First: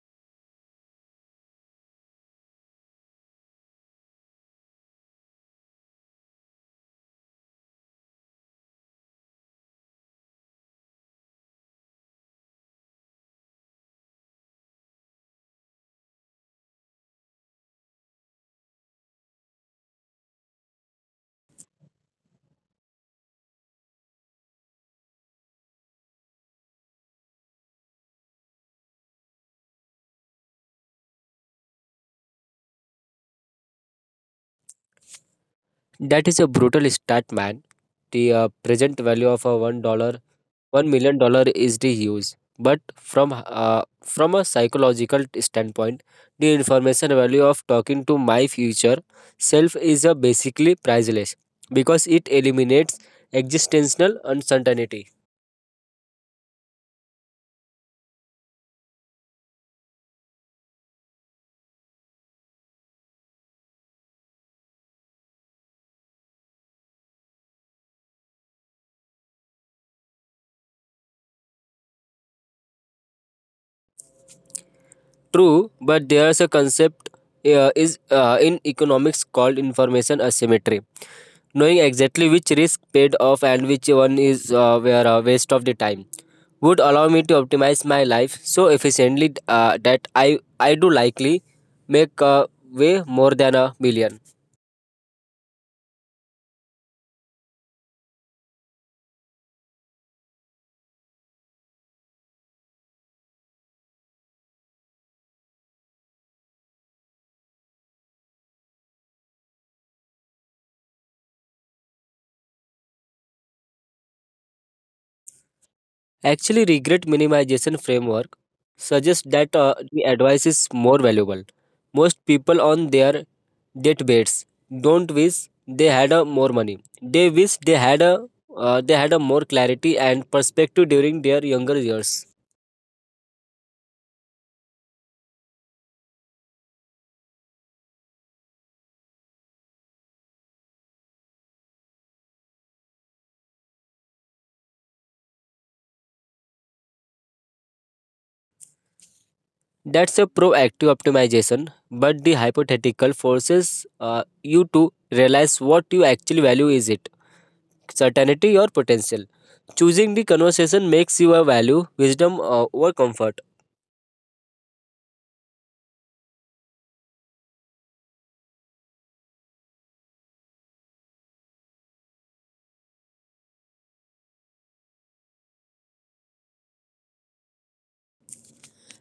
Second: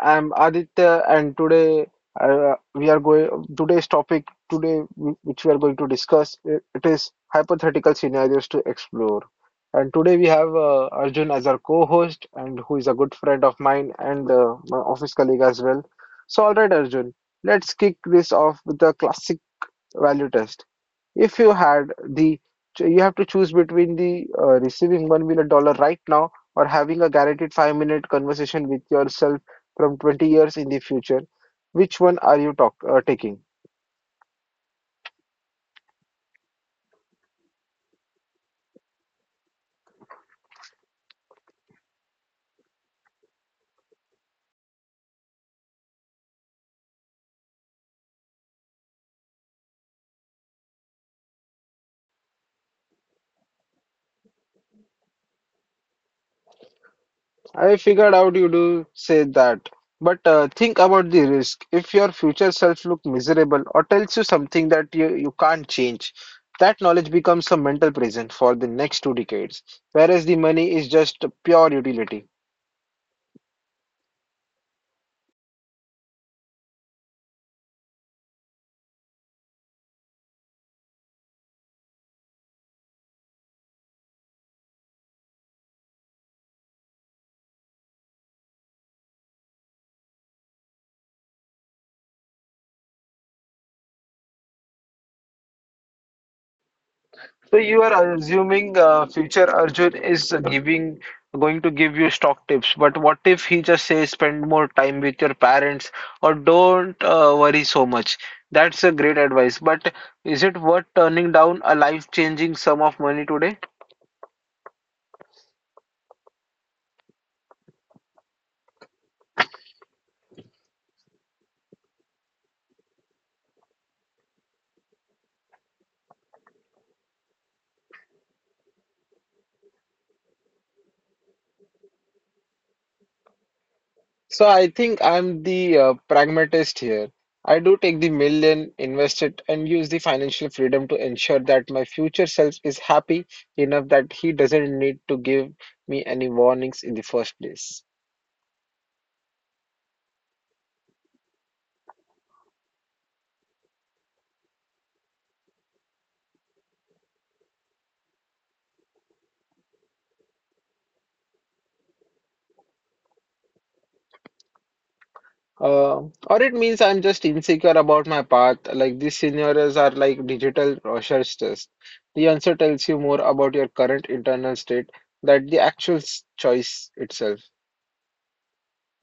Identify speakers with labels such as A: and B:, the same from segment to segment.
A: I'm Aditya, and today we are going today's topic today wh- which we are going to discuss it is hypothetical scenarios to explore. And today we have Arjun as our co-host, and who is a good friend of mine and my office colleague as well. So all right Arjun, let's kick this off with a classic value test. If you had the, You have to choose between the receiving $1 million right now or having a guaranteed 5 minute conversation with yourself from 20 years in the future, which one are you taking?
B: That is a brutal stat, man. The present value of a $1, $1 million is the huge. But from a psychological standpoint, the information value of talking to my future self is basically priceless because it eliminates existential uncertainty.
A: I figured out you do say that, but think about the risk. If your future self look miserable or tells you something that you can't change, that knowledge becomes a mental prison for the next two decades, whereas the money is just pure utility.
B: True, but there's a concept is in economics called information asymmetry. Knowing exactly which risk paid off and which one is were a waste of the time would allow me to optimize my life so efficiently that I do likely make way more than a million.
A: So you are assuming future Arjun is giving going to give you stock tips, but what if he just says spend more time with your parents or don't worry so much? That's a great advice, but is it worth turning down a life-changing sum of money today?
B: Actually, regret minimization framework suggests that the advice is more valuable. Most people on their deathbeds don't wish they had a more money. They wish they had a more clarity and perspective during their younger years.
A: So I think I'm the pragmatist here. I do take the million, invest it, and use the financial freedom to ensure that my future self is happy enough that he doesn't need to give me any warnings in the first place.
B: That's a proactive optimization, but the hypothetical forces you to realize what you actually value, is it certainty or potential. Choosing the conversation makes you a value wisdom over comfort.
A: Uh, or it means I'm just insecure about my path. Like these scenarios are like digital Rorschach test. The answer tells you more about your current internal state than the actual choice itself.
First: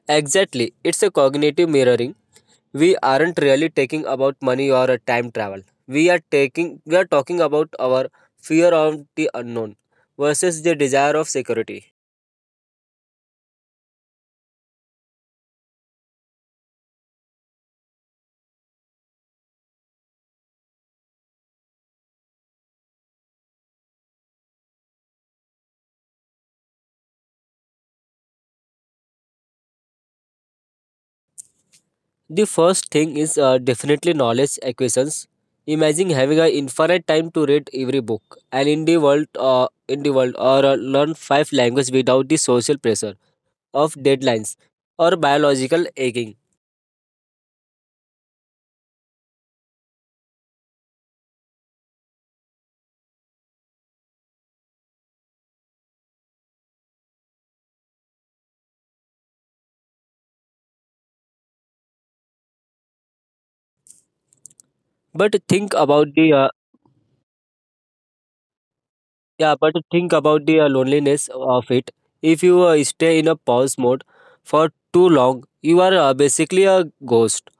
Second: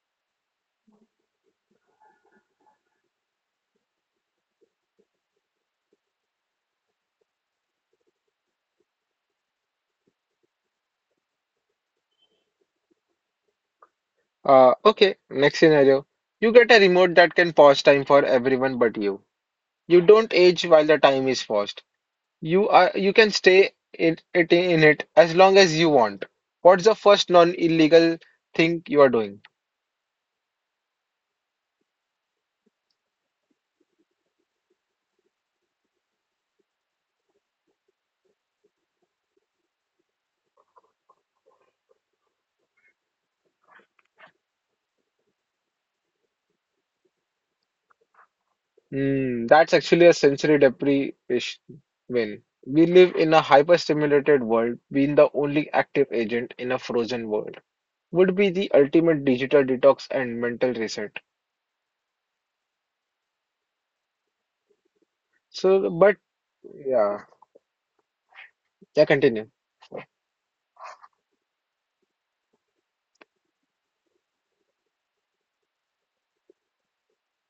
B: Exactly, it's a cognitive mirroring. We aren't really talking about money or a time travel. We are talking about our fear of the unknown versus the desire of security.
A: Okay, next scenario. You get a remote that can pause time for everyone but you. You don't age while the time is paused. You can stay in it as long as you want. What's the first non-illegal thing you are doing?
B: The first thing is definitely knowledge acquisitions. Imagine having an infinite time to read every book and in the world, or learn five languages without the social pressure of deadlines or biological aging.
A: Hmm, that's actually a sensory deprivation win. We live in a hyper-stimulated world. Being the only active agent in a frozen world would be the ultimate digital detox and mental reset.
B: But think
A: So,
B: about
A: but
B: the
A: yeah, yeah,
B: Yeah,
A: continue.
B: but think about the loneliness of it. If you stay in a pause mode for too long, you are basically a ghost.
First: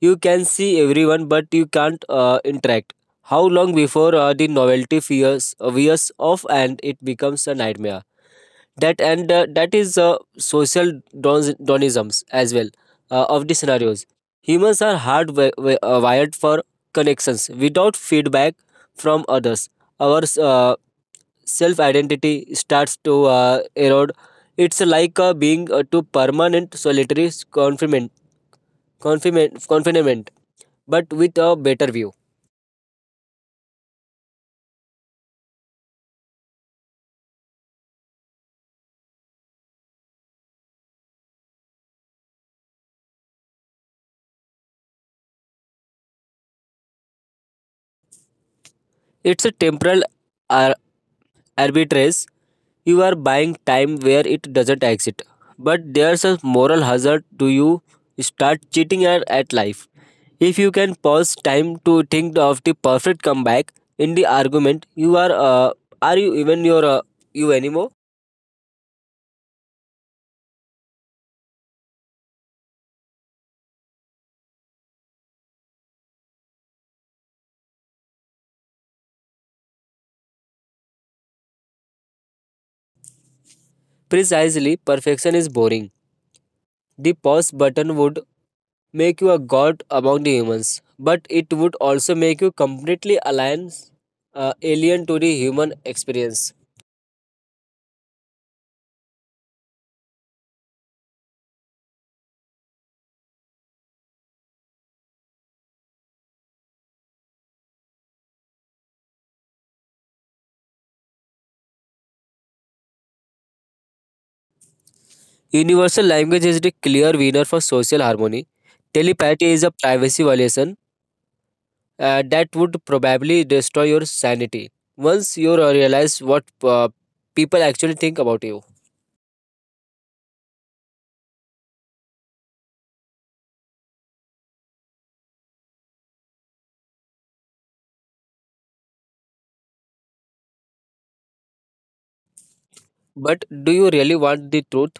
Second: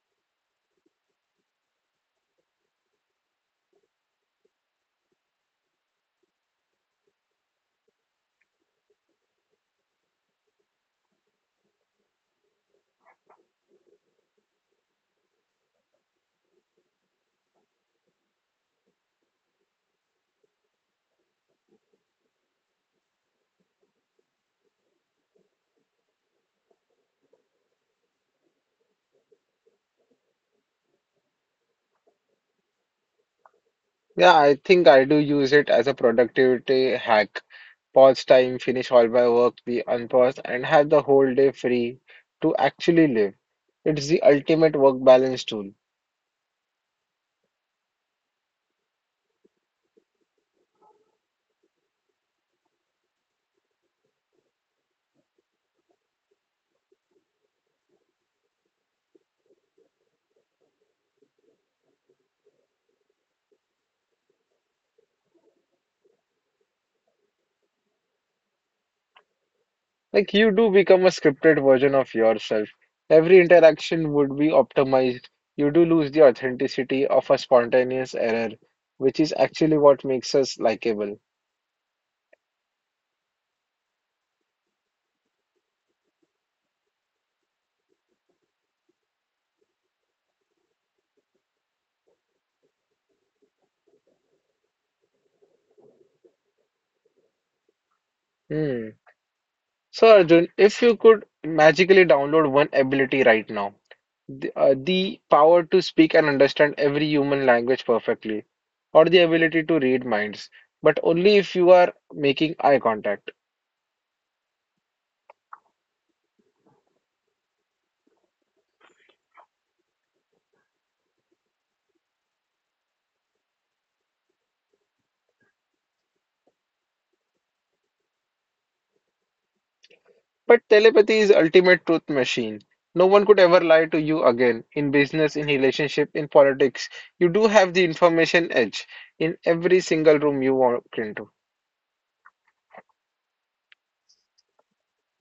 B: You can see everyone, but you can't interact. How long before the novelty fears wears off and it becomes a nightmare? That and that is social donisms as well of the scenarios. Humans are hard wired for connections. Without feedback from others, our self identity starts to erode. It's like being too permanent solitary confinement. Confinement. Confinement but with a better view.
A: Yeah, I think I do use it as a productivity hack. Pause time, finish all my work, be unpaused, and have the whole day free to actually live. It's the ultimate work balance tool.
B: It's a temporal ar- arbitrage. You are buying time where it doesn't exist. But there's a moral hazard, do you start cheating at life. If you can pause time to think of the perfect comeback in the argument, you are you even your you anymore?
A: Like you do become a scripted version of yourself. Every interaction would be optimized. You do lose the authenticity of a spontaneous error, which is actually what makes us likable.
B: Precisely, perfection is boring. The pause button would make you a god among the humans, but it would also make you completely alien, alien to the human experience.
A: Hmm. So Arjun, if you could magically download one ability right now, the power to speak and understand every human language perfectly, or the ability to read minds, but only if you are making eye contact.
B: Universal language is the clear winner for social harmony. Telepathy is a privacy violation that would probably destroy your sanity once you realize what people actually think about you.
A: But telepathy is ultimate truth machine. No one could ever lie to you again in business, in relationship, in politics. You do have the information edge in every single room you walk into.
B: But do you really want the truth?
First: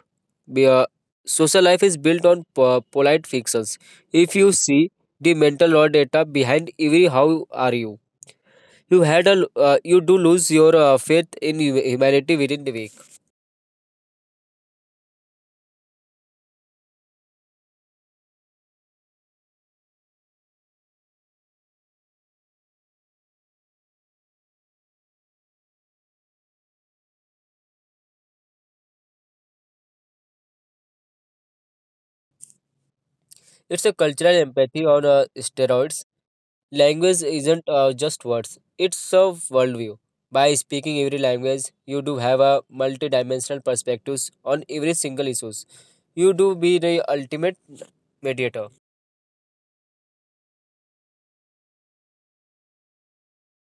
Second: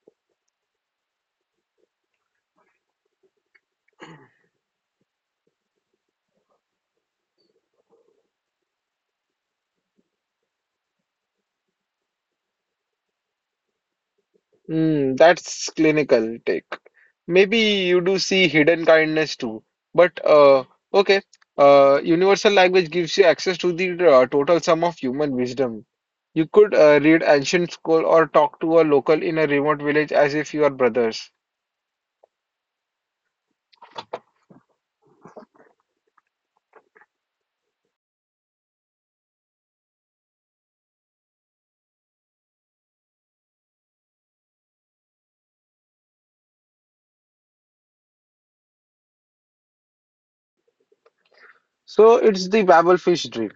B: Be- uh, Social life is built on polite fictions. If you see the mental law data behind every how are you, you do lose your faith in humanity within the week.
A: Mm, that's clinical take. Maybe you do see hidden kindness too. But okay, universal language gives you access to the total sum of human wisdom. You could read ancient scroll or talk to a local in a remote village as if you are brothers.
B: It's a cultural empathy on steroids. Language isn't just words; it's a worldview. By speaking every language, you do have a multi-dimensional perspectives on every single issues. You do be the ultimate mediator.
A: So it's the Babelfish dream.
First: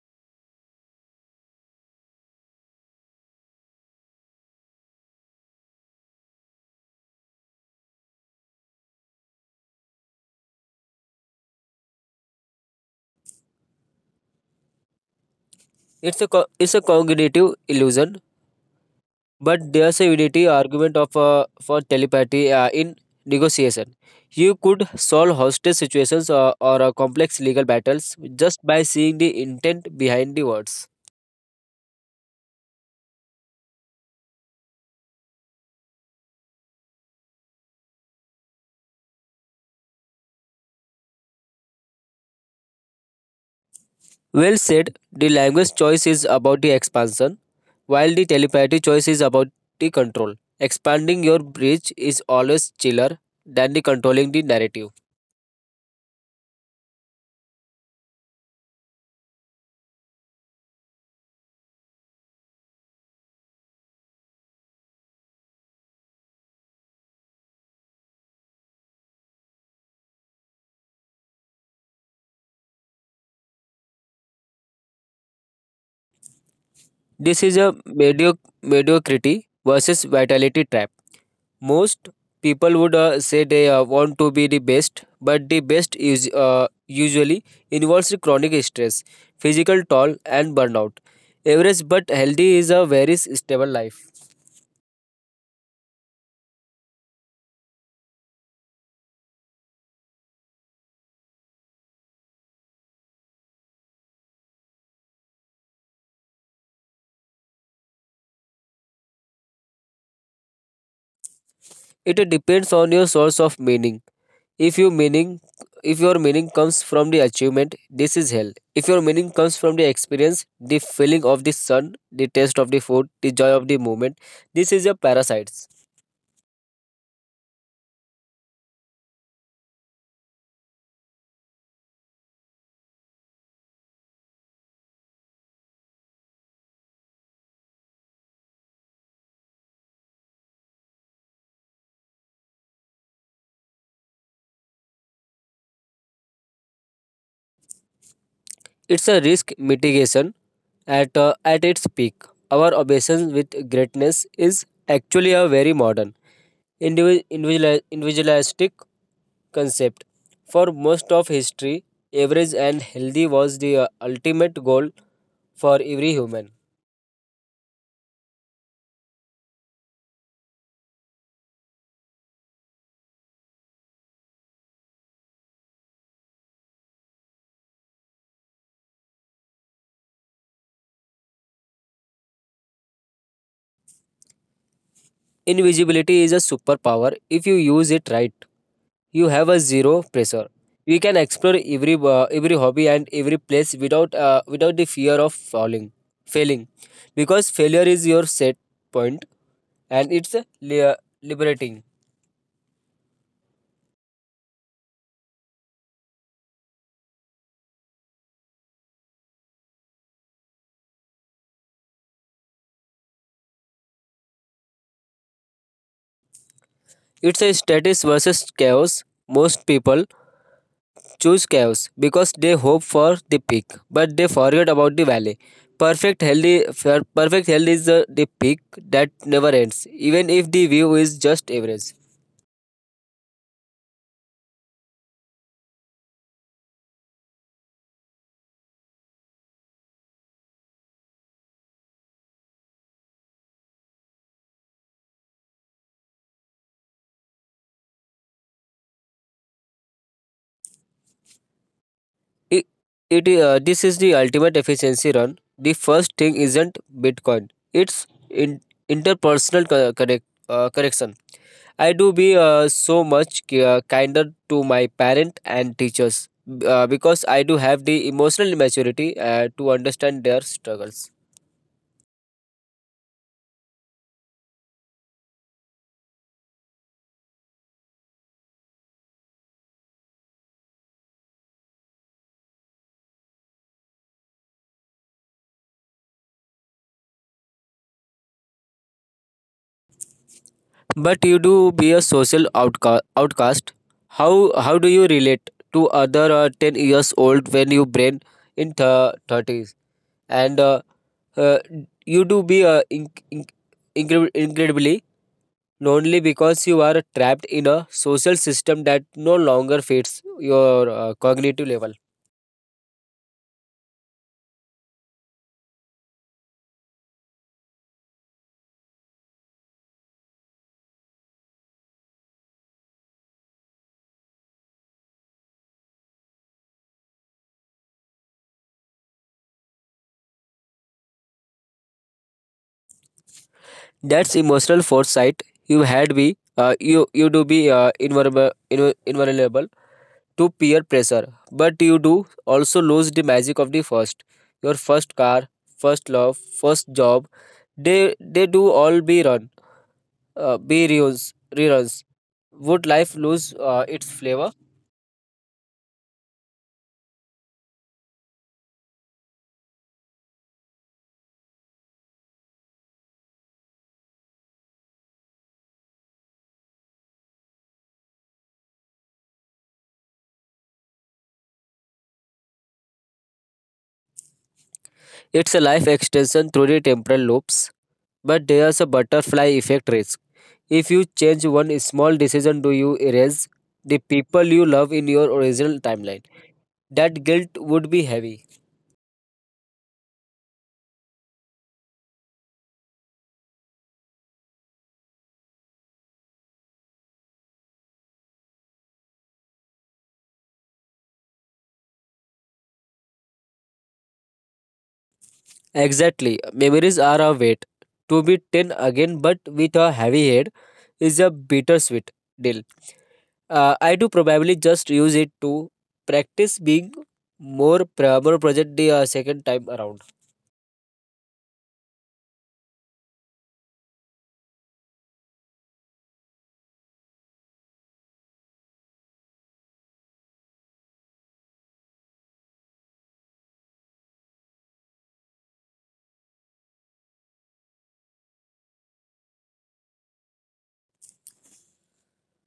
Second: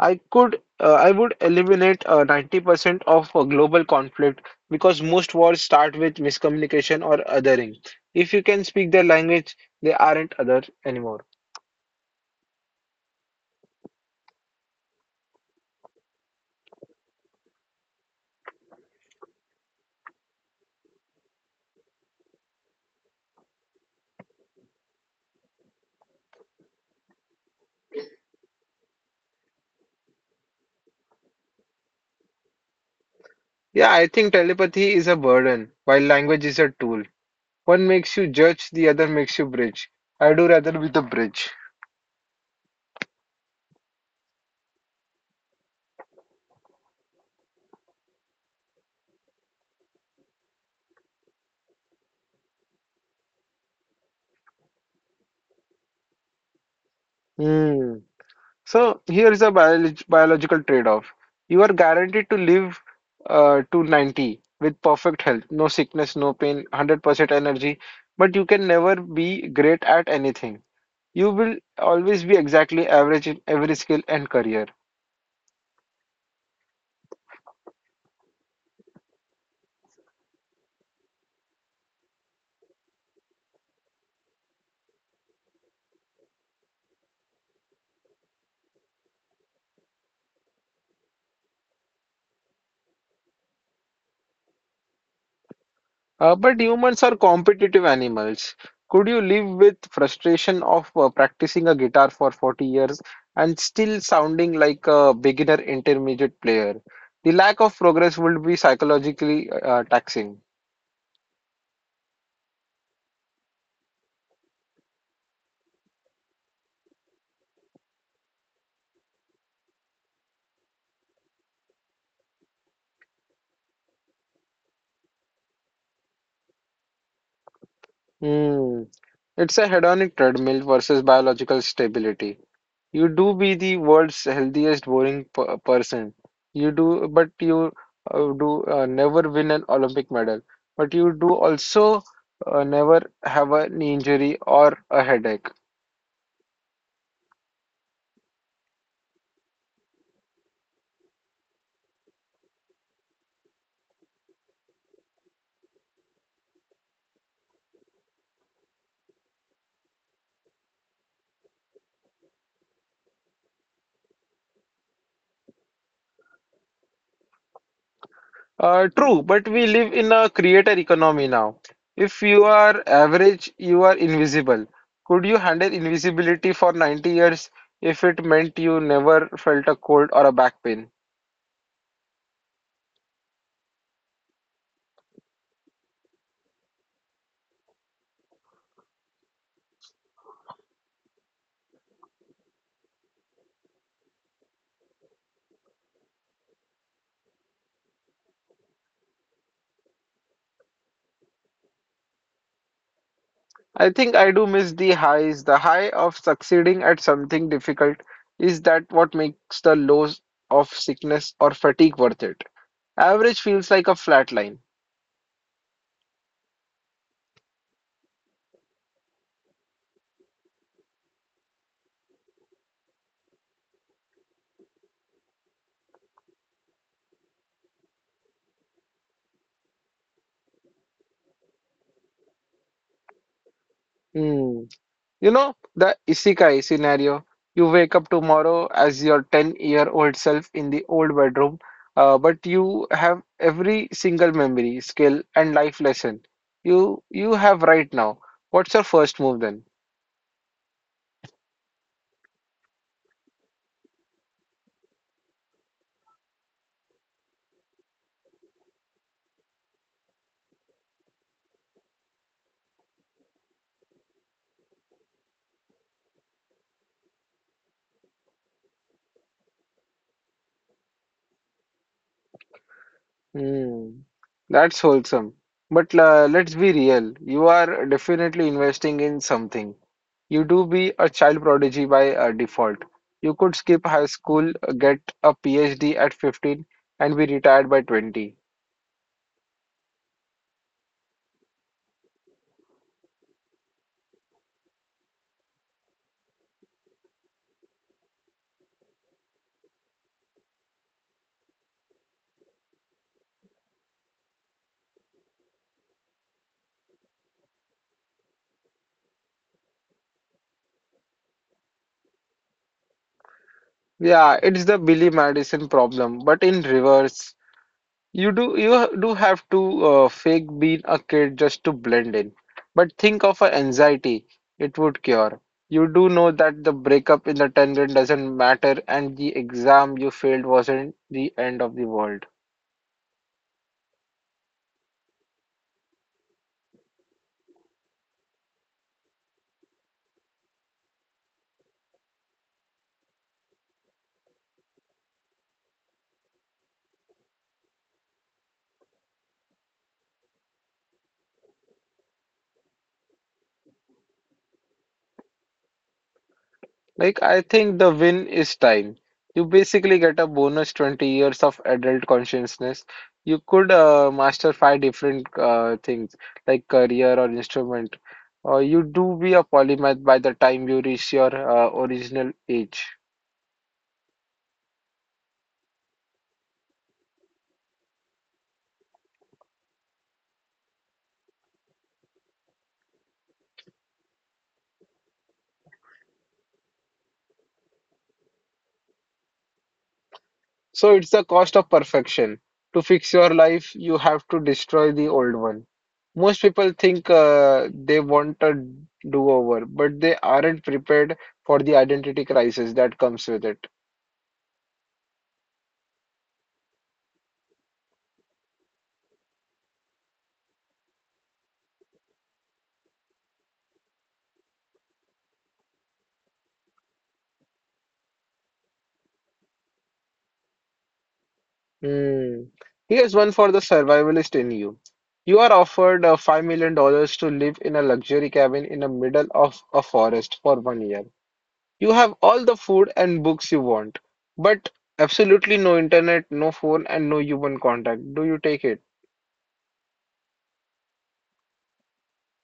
A: I would eliminate 90% of global conflict because most wars start with miscommunication or othering. If you can speak their language, they aren't other anymore.
B: It's a cognitive illusion, but there's a unity argument of for telepathy in negotiation. You could solve hostage situations, or complex legal battles just by seeing the intent behind the words.
A: Yeah, I think telepathy is a burden, while language is a tool. One makes you judge, the other makes you bridge. I do rather be the bridge.
B: Well said. The language choice is about the expansion, while the telepathy choice is about the control. Expanding your bridge is always chiller than the controlling the narrative.
A: Hmm. So here is a biological trade-off. You are guaranteed to live to 90 with perfect health, no sickness, no pain, 100% energy, but you can never be great at anything. You will always be exactly average in every skill and career.
B: This is a mediocrity versus vitality trap. Most people would say they want to be the best, but the best is usually involves chronic stress, physical toll, and burnout. Average but healthy is a very stable life.
A: But humans are competitive animals. Could you live with frustration of practicing a guitar for 40 years and still sounding like a beginner intermediate player? The lack of progress would be psychologically taxing.
B: It depends on your source of meaning. if your meaning if your meaning comes from the achievement, this is hell. If your meaning comes from the experience, the feeling of the sun, the taste of the food, the joy of the moment, this is a parasites.
A: Hmm. It's a hedonic treadmill versus biological stability. You do be the world's healthiest boring person. You do never win an Olympic medal. But you do also never have a knee injury or a headache.
B: It's a risk mitigation at its peak. Our obsession with greatness is actually a very modern, individualistic concept. For most of history, average and healthy was the ultimate goal for every human.
A: True, but we live in a creator economy now. If you are average, you are invisible. Could you handle invisibility for 90 years if it meant you never felt a cold or a back pain?
B: Invisibility is a superpower if you use it right. You have a zero pressure. You can explore every hobby and every place without without the fear of falling failing, because failure is your set point, and it's a liberating.
A: I think I do miss the highs. The high of succeeding at something difficult is that what makes the lows of sickness or fatigue worth it. Average feels like a flat line.
B: It's a status versus chaos. Most people choose chaos because they hope for the peak, but they forget about the valley. perfect healthy Perfect health is the peak that never ends, even if the view is just average.
A: Hmm. You know, the isekai scenario. You wake up tomorrow as your 10-year-old self in the old bedroom, but you have every single memory, skill, and life lesson you have right now. What's your first move then?
B: It, it This is the ultimate efficiency run. The first thing isn't Bitcoin. It's interpersonal correction. I do be so much kinder to my parent and teachers because I do have the emotional maturity to understand their struggles.
A: Hmm, that's wholesome. But let's be real. You are definitely investing in something. You do be a child prodigy by default. You could skip high school, get a PhD at 15, and be retired by 20.
B: But you do be a social outcast. How how do you relate to other 10 years old when you brain in thirties and uh, you do be incredibly lonely because you are trapped in a social system that no longer fits your cognitive level.
A: Yeah, it's the Billy Madison problem, but in reverse. You do have to fake being a kid just to blend in. But think of a anxiety it would cure. You do know that the breakup in the 10th grade doesn't matter and the exam you failed wasn't the end of the world.
B: That's emotional foresight. You you do be invulnerable to peer pressure, but you do also lose the magic of the first, your first car, first love, first job. They do all be run, be reruns, reruns. Would life lose its flavor?
A: Like, I think the win is time. You basically get a bonus 20 years of adult consciousness. You could master five different things like career or instrument. Or you do be a polymath by the time you reach your original age.
B: It's a life extension through the temporal loops, but there's a butterfly effect risk. If you change one small decision, do you erase the people you love in your original timeline? That guilt would be heavy.
A: So it's the cost of perfection. To fix your life, you have to destroy the old one. Most people think they want a do-over, but they aren't prepared for the identity crisis that comes with it.
B: Exactly. Memories are a weight. To be 10 again, but with a heavy head, is a bittersweet deal. I do probably just use it to practice being more present the second time around.
A: Hmm. Here's one for the survivalist in you. You are offered $5 million dollars to live in a luxury cabin in the middle of a forest for 1 year. You have all the food and books you want, but absolutely no internet, no phone, and no human contact. Do you take it?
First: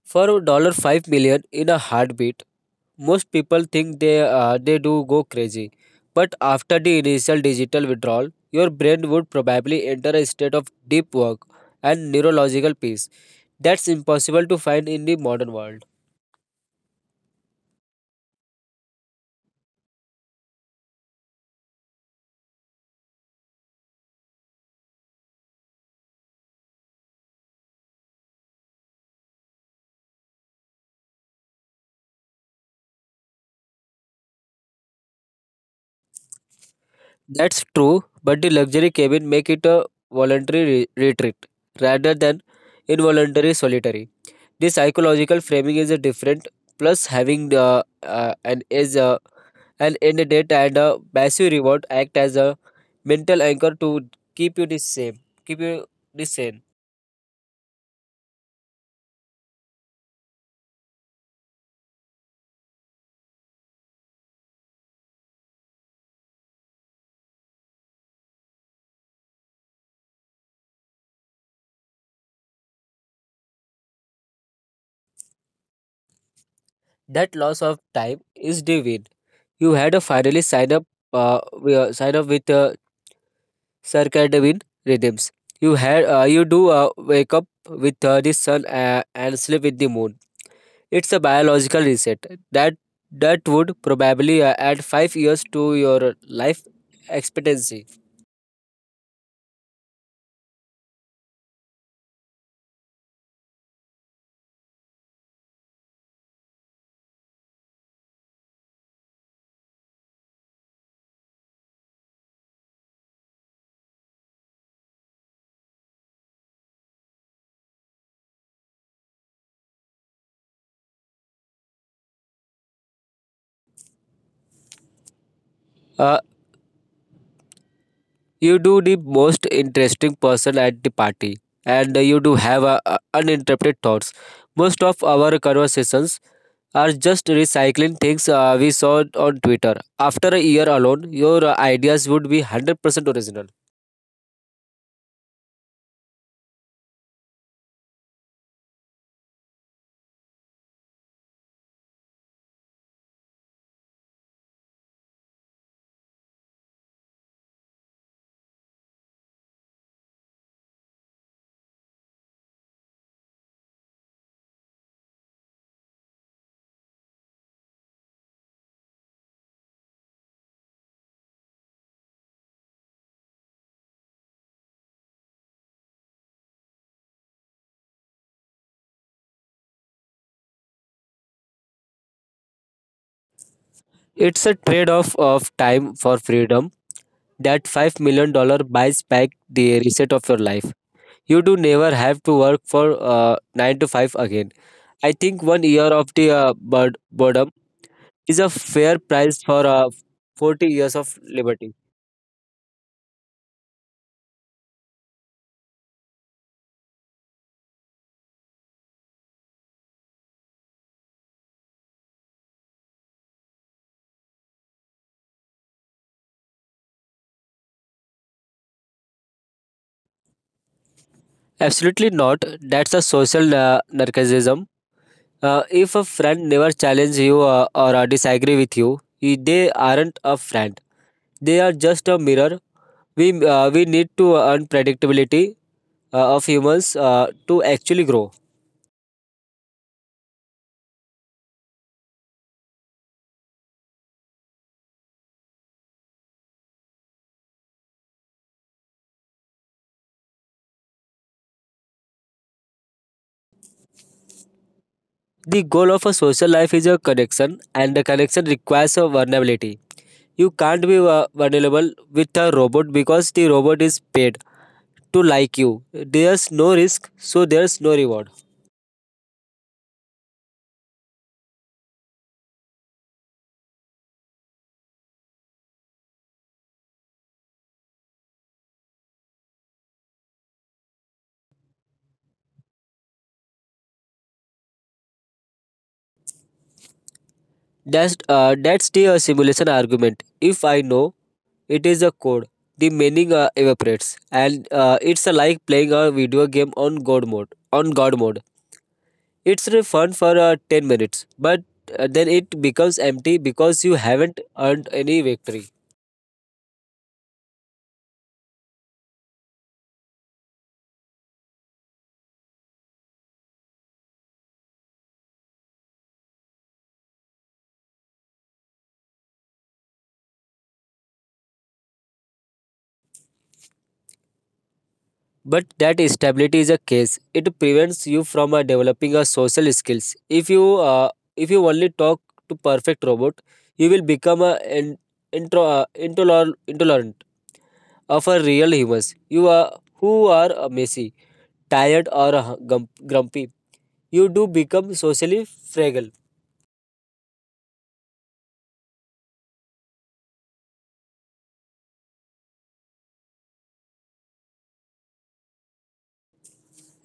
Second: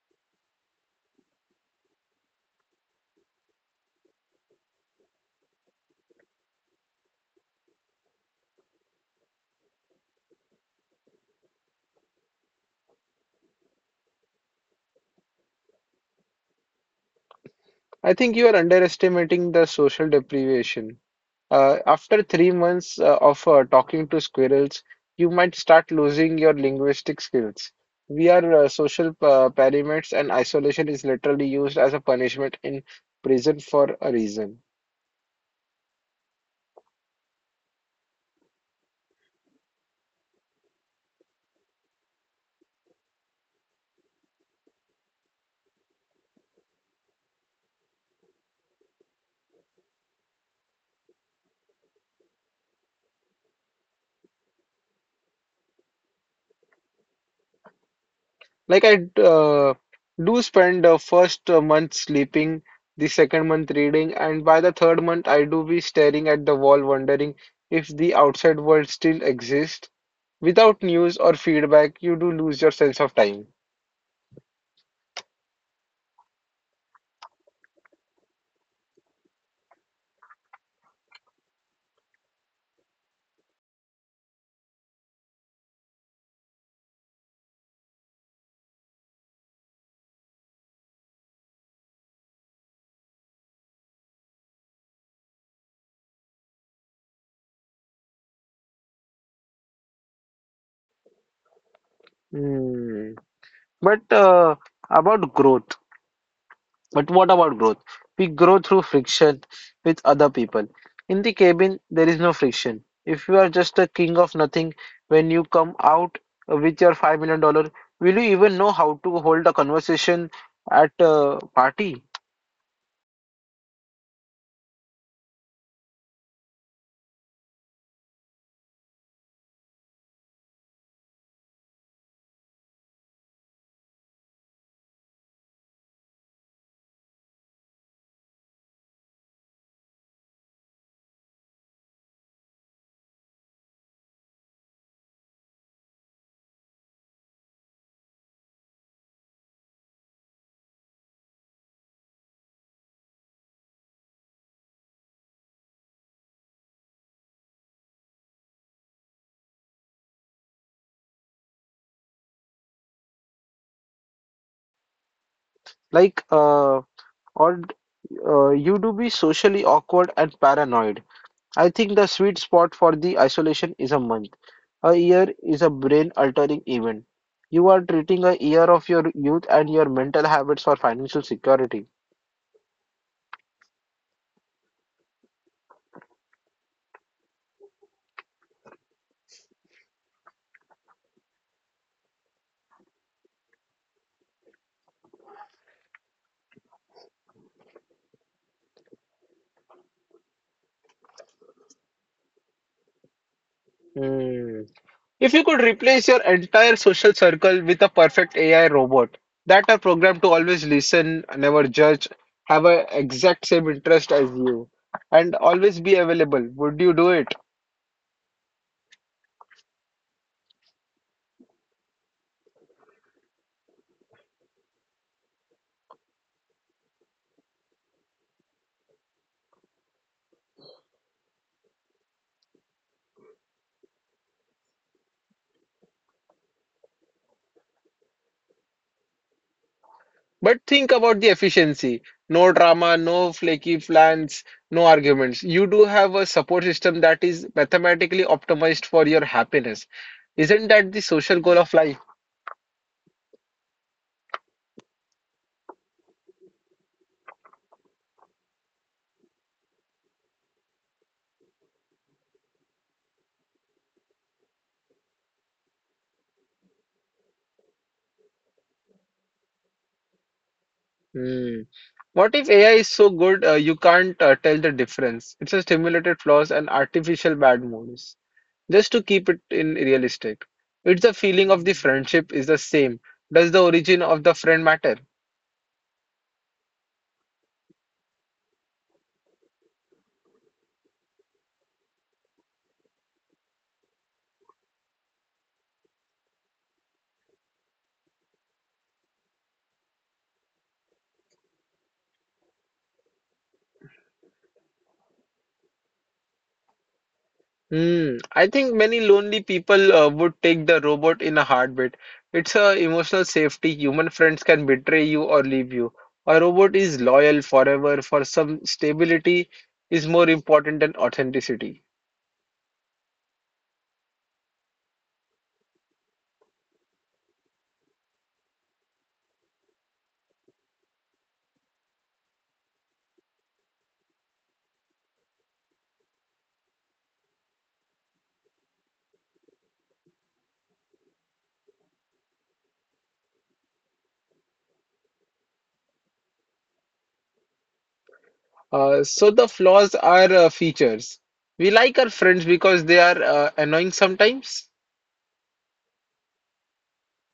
B: For $5 million in a heartbeat, most people think they do go crazy. But after the initial digital withdrawal, your brain would probably enter a state of deep work and neurological peace that's impossible to find in the modern world.
A: I think you are underestimating the social deprivation. After 3 months of talking to squirrels, you might start losing your linguistic skills. We are social pyramids, and isolation is literally used as a punishment in prison for a reason.
B: That's true, but the luxury cabin make it a voluntary retreat rather than involuntary solitary. The psychological framing is a different. Plus, having the an edge and end date and a passive reward act as a mental anchor to keep you the same, keep you the same.
A: Like, I do spend the first month sleeping, the second month reading, and by the third month, I do be staring at the wall, wondering if the outside world still exists. Without news or feedback, you do lose your sense of time.
B: That loss of time is the win. You had a finally sign up, wi- sign up with circadian rhythms. You do wake up with the sun and sleep with the moon. It's a biological reset that would probably add 5 years to your life expectancy.
A: Hmm. But uh, about growth, but what about growth? We grow through friction with other people. In the cabin, there is no friction. If you are just a king of nothing, when you come out with your $5 million, will you even know how to hold a conversation at a party?
B: Uh, you do the most interesting person at the party, and you do have a, uninterrupted thoughts. Most of our conversations are just recycling things we saw on Twitter. After a year alone, your ideas would be 100% original.
A: Like, uh, or you do be socially awkward and paranoid. I think the sweet spot for the isolation is a month. A year is a brain-altering event. You are treating a year of your youth and your mental habits for financial security.
B: It's a trade-off of time for freedom, that 5 dollar buys back the reset of your life. You do never have to work for 9 to 5 again. I think 1 year of the bird boredom is a fair price for 40 years of liberty.
A: Hmm. If you could replace your entire social circle with a perfect AI robot that are programmed to always listen, never judge, have a exact same interest as you, and always be available, would you do it?
B: Absolutely not. That's a social narcissism. If a friend never challenges you or disagree with you, they aren't a friend. They are just a mirror. We need to earn predictability of humans to actually grow.
A: But think about the efficiency. No drama, no flaky plans, no arguments. You do have a support system that is mathematically optimized for your happiness. Isn't that the social goal of life?
B: The goal of a social life is a connection, and the connection requires a vulnerability. You can't be vulnerable with a robot because the robot is paid to like you. There's no risk, so there's no reward.
A: Hmm. What if AI is so good you can't tell the difference? It's a stimulated flaws and artificial bad moods. Just to keep it in realistic. It's the feeling of the friendship is the same. Does the origin of the friend matter?
B: That's the simulation argument. If I know it is a code, the meaning evaporates, and it's like playing a video game on God mode. On God mode, it's really fun for 10 minutes, but then it becomes empty because you haven't earned any victory.
A: Hmm, I think many lonely people would take the robot in a heartbeat. It's a emotional safety. Human friends can betray you or leave you. A robot is loyal forever. For some stability is more important than authenticity.
B: But that stability is a case. It prevents you from developing a social skills. If you only talk to perfect robot, you will become a intolerant of a real humans. You are who are messy, tired, or grumpy. You do become socially fragile.
A: So the flaws are features. We like our friends because they are annoying sometimes.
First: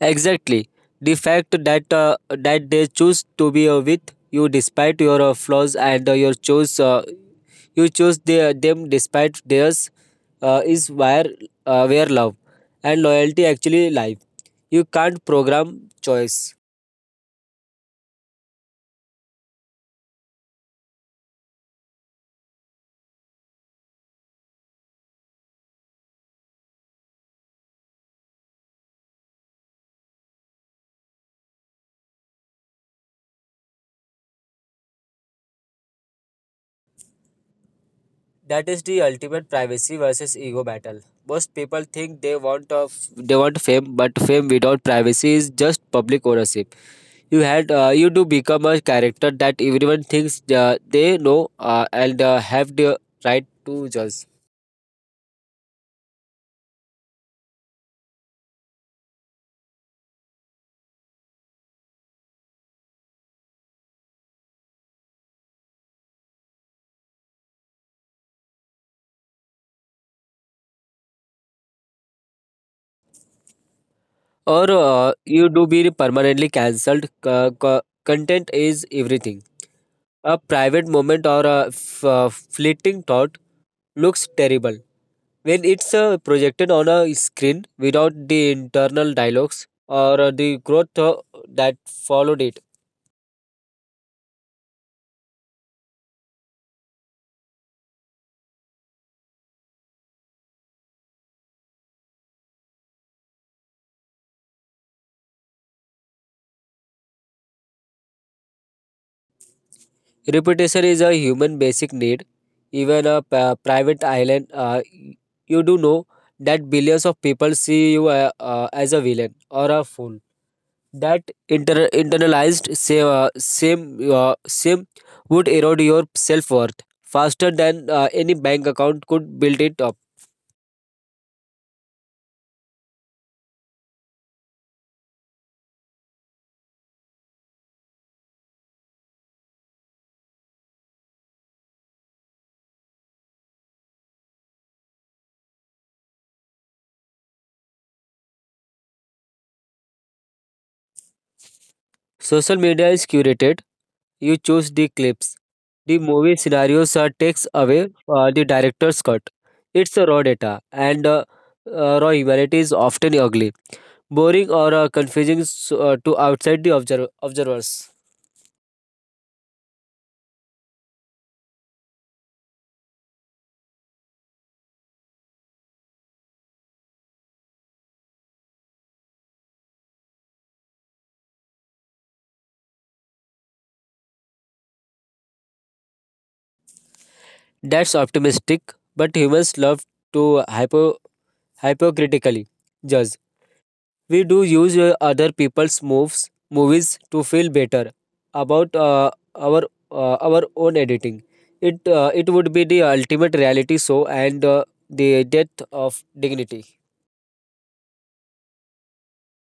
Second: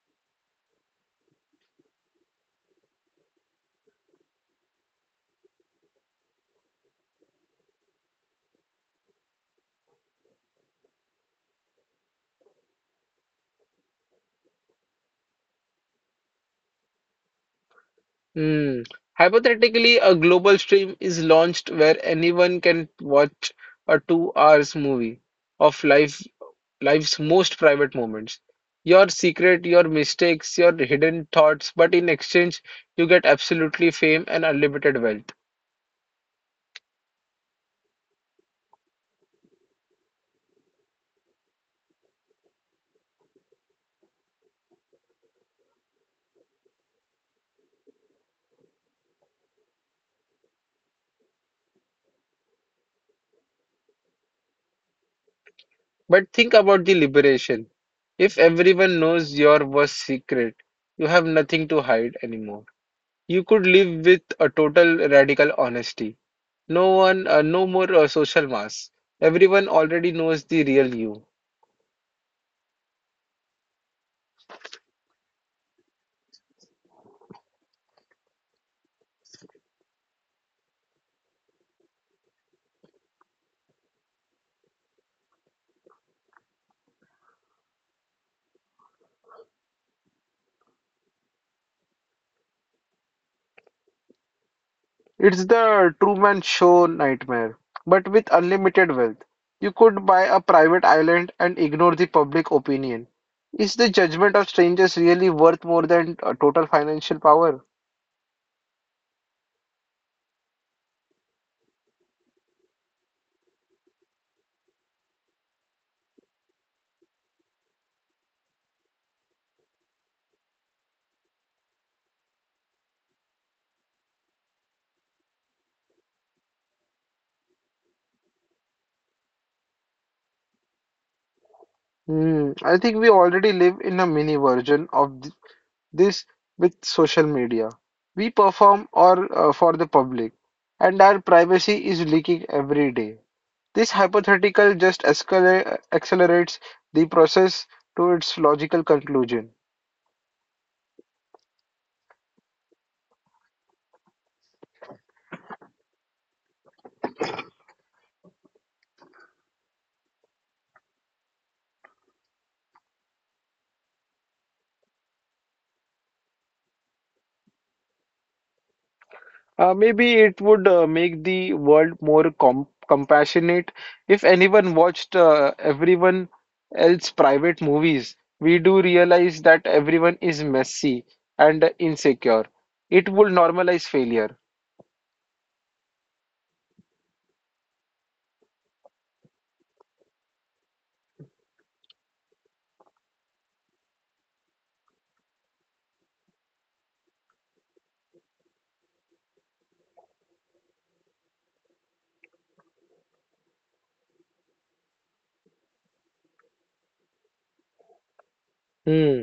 B: Exactly. The fact that they choose to be with you despite your flaws and your choice You chose their, them despite theirs is where love and loyalty actually lie. You can't program choice.
A: Hmm. Hypothetically, a global stream is launched where anyone can watch a 2 hours movie of life's most private moments. Your secret, your mistakes, your hidden thoughts, but in exchange, you get absolutely fame and unlimited wealth.
B: That is the ultimate privacy versus ego battle. Most people think they want of they want fame, but fame without privacy is just public ownership. You had You do become a character that everyone thinks they know and have the right to judge.
A: But think about the liberation. If everyone knows your worst secret, you have nothing to hide anymore. You could live with a total radical honesty. No more social mask. Everyone already knows the real you.
B: Or You do be permanently cancelled. Co- co- Content is everything. A private moment or a f- fleeting thought looks terrible when it's projected on a screen without the internal dialogues or the growth that followed it.
A: It's the Truman Show nightmare, but with unlimited wealth. You could buy a private island and ignore the public opinion. Is the judgment of strangers really worth more than total financial power?
B: Repetition is a human basic need. Even a p- private island, You do know that billions of people see you as a villain or a fool. That inter- internalized same same, same would erode your self worth faster than any bank account could build it up.
A: Hmm, I think we already live in a mini version of this with social media. We perform or for the public, and our privacy is leaking every day. This hypothetical just accelerates the process to its logical conclusion.
B: Social media is curated. You choose the clips. The movie scenarios are takes away the director's cut. It's a raw data, and raw humanity is often ugly, boring, or confusing s- to outside the observ- observers.
A: Maybe it would make the world more compassionate if anyone watched everyone else private movies. We do realize that everyone is messy and insecure. It would normalize failure.
B: That's optimistic, but humans love to hyper hypocritically judge. We do use other people's moves, movies to feel better about our own editing. It It would be the ultimate reality show and the death of dignity.
A: Hmm.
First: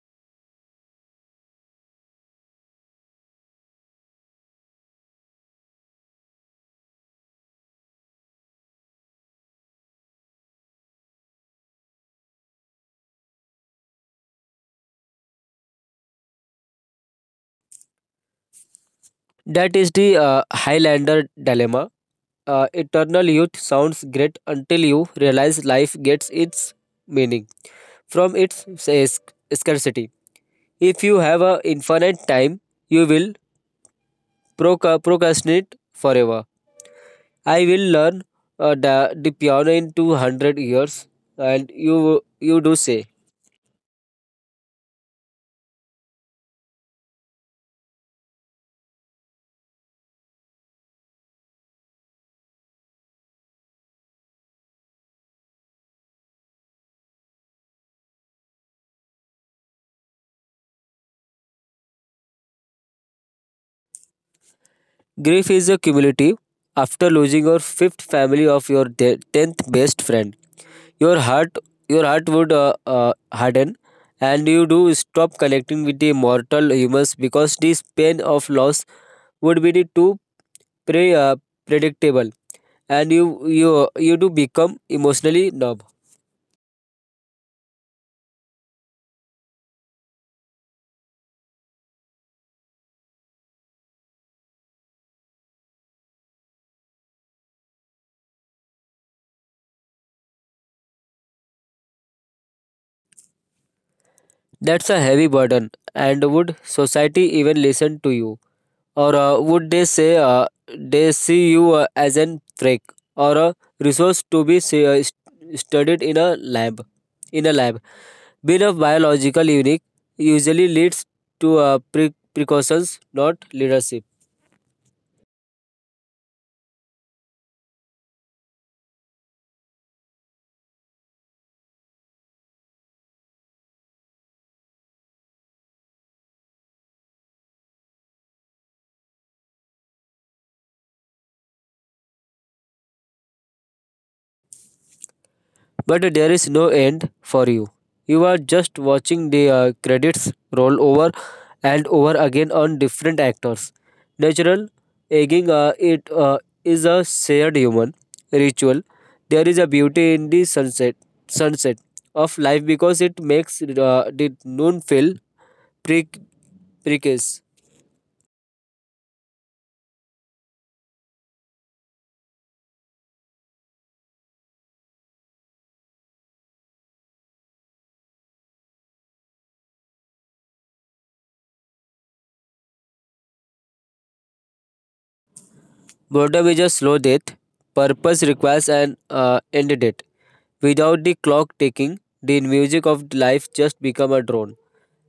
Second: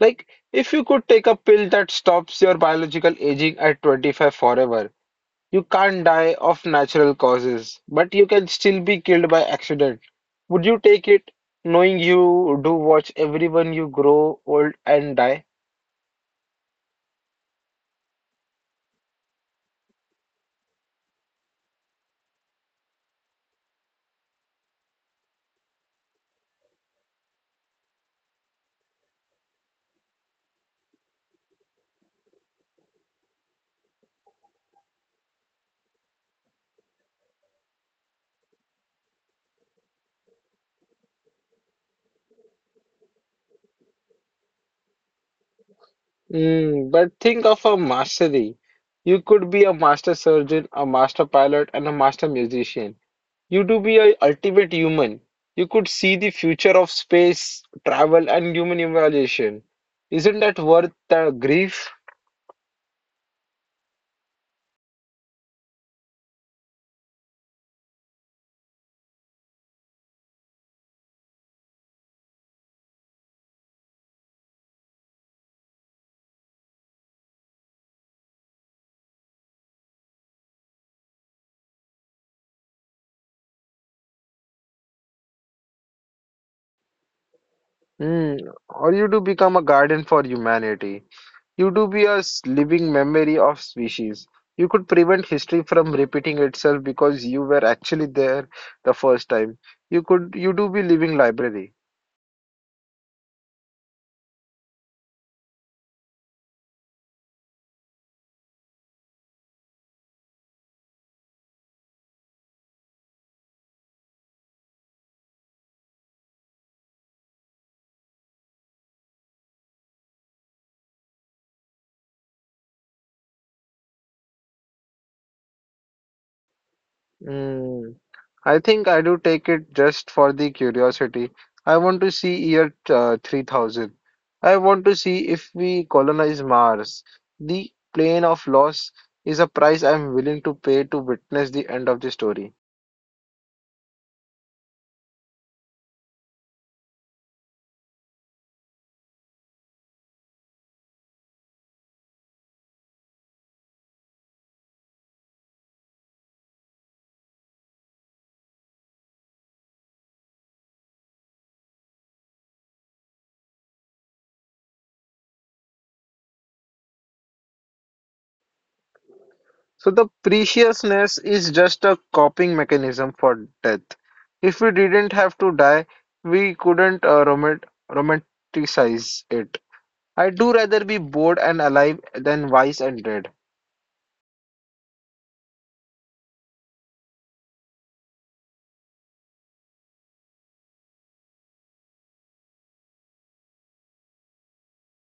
A: Like, if you could take a pill that stops your biological aging at 25 forever, you can't die of natural causes, but you can still be killed by accident. Would you take it knowing you do watch everyone you grow old and die?
B: That is the Highlander dilemma. Eternal youth sounds great until you realize life gets its meaning from its s- scarcity. If you have a infinite time, you will procrastinate forever. I will learn the piano in 200 years. And you do say,
A: Mm, but think of a mastery. You could be a master surgeon, a master pilot, and a master musician. You do be a ultimate human. You could see the future of space, travel, and human evolution. Isn't that worth the grief?
B: grief is a cumulative. After losing your fifth family of your tenth best friend, your heart, your heart would harden, and you do stop connecting with the mortal humans because this pain of loss would be the too pre- uh, predictable, and you do become emotionally numb.
A: Mm, or you do become a guardian for humanity. You do be a living memory of species. You could prevent history from repeating itself because you were actually there the first time. You do be living library.
B: That's a heavy burden, and would society even listen to you? Or would they say They see you as an freak or a resource to be studied in a lab. In a lab, being a biological unique usually leads to precautions, not leadership.
A: Mm. I think I do take it just for the curiosity. I want to see year 3000. I want to see if we colonize Mars. The plane of loss is a price I'm willing to pay to witness the end of the story.
B: But there is no end for you. You are just watching the credits roll over and over again on different actors. Natural aging it is a shared human ritual. There is a beauty in the sunset of life because it makes the noon feel pre- precarious.
A: So the preciousness is just a coping mechanism for death. If we didn't have to die, we couldn't romanticize it. I do rather be bored and alive than wise and dead.
B: Boredom is a slow death. Purpose requires an end date. Without the clock ticking, the music of life just become a drone.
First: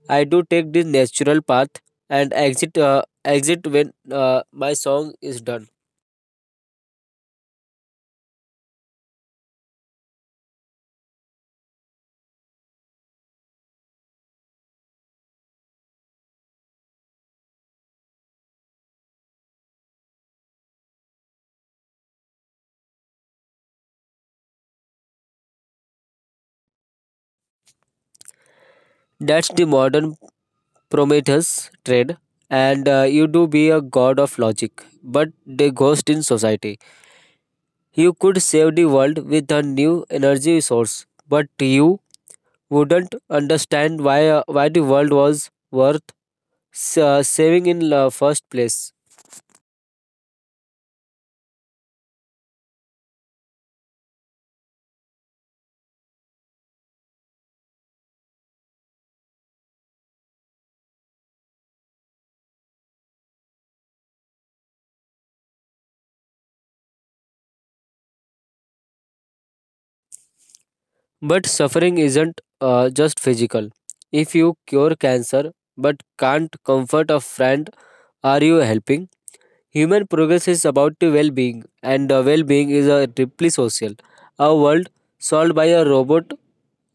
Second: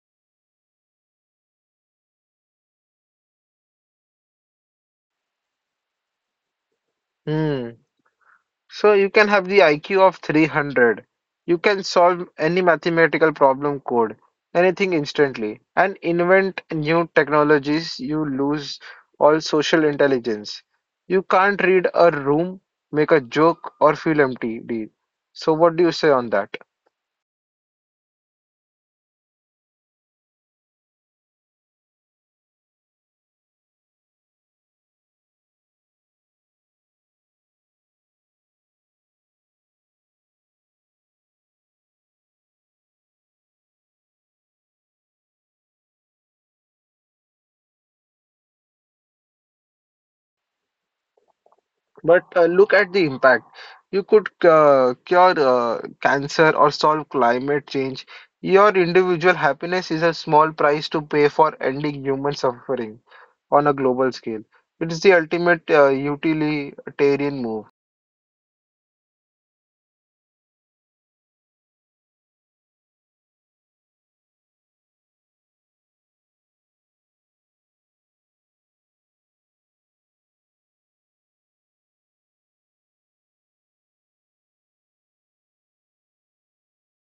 B: I do take this natural path and exit when my song is done.
A: Hmm. So you can have the IQ of 300. You can solve any mathematical problem code, anything instantly, and invent new technologies. You lose all social intelligence. You can't read a room, make a joke, or feel empty. So what do you say on that?
B: That's the modern Prometheus trade. And you do be a god of logic, but the ghost in society. You could save the world with a new energy source, but you wouldn't understand why the world was worth saving in the first place.
A: But look at the impact. You could cure cancer or solve climate change. Your individual happiness is a small price to pay for ending human suffering on a global scale. It's the ultimate utilitarian move.
B: But suffering isn't just physical. If you cure cancer but can't comfort a friend, are you helping? Human progress is about the well being, and the well being is a deeply social. A world solved by a robot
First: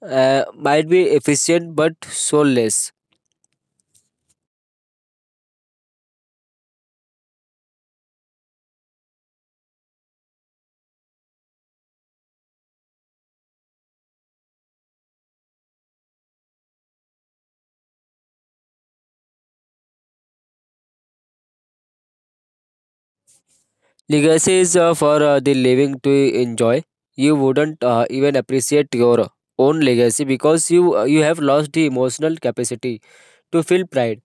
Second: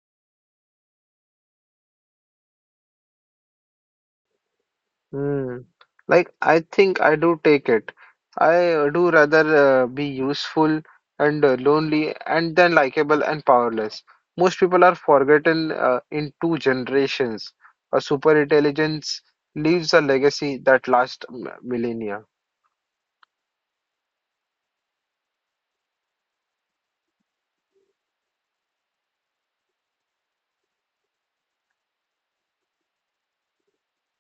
B: might be efficient but soulless.
A: Hmm. I think I do take it. I do rather be useful and lonely and then likable and powerless. Most people are forgotten in two generations. A super intelligence leaves a legacy that lasts millennia.
B: Legacy is for the living to enjoy. You wouldn't even appreciate your own legacy because you have lost the emotional capacity to feel pride.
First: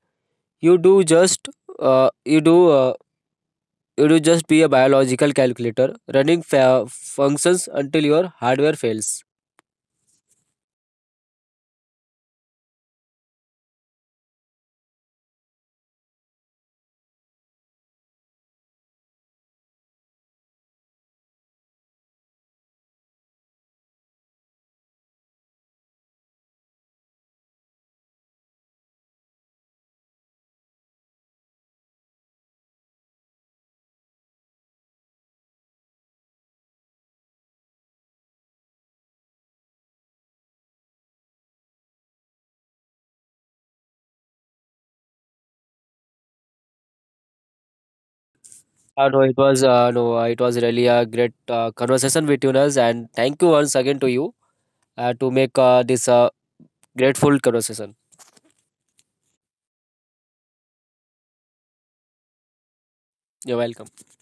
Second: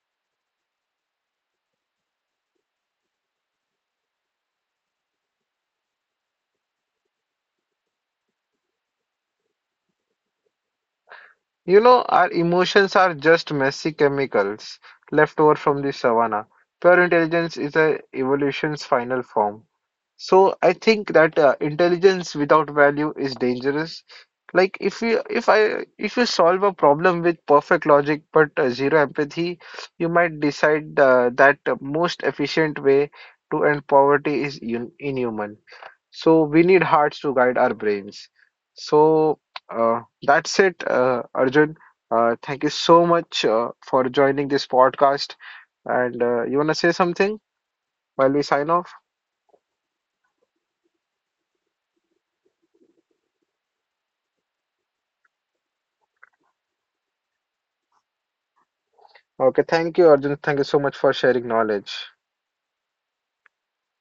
B: You do just uh, you do uh, you do just be a biological calculator running functions until your hardware fails.
A: You know, our emotions are just messy chemicals left over from the savannah. Pure intelligence is a evolution's final form. So I think that intelligence without value is dangerous. Like if you solve a problem with perfect logic but zero empathy, you might decide that the most efficient way to end poverty is un inhuman. So we need hearts to guide our brains. So that's it, Arjun. Thank you so much for joining this podcast. And you wanna say something while we sign off?
B: No, it was really a great conversation with you, Naz, and thank you once again to you to make this grateful conversation.
A: Okay, thank you, Arjun. Thank you so much for sharing knowledge.
B: You're welcome.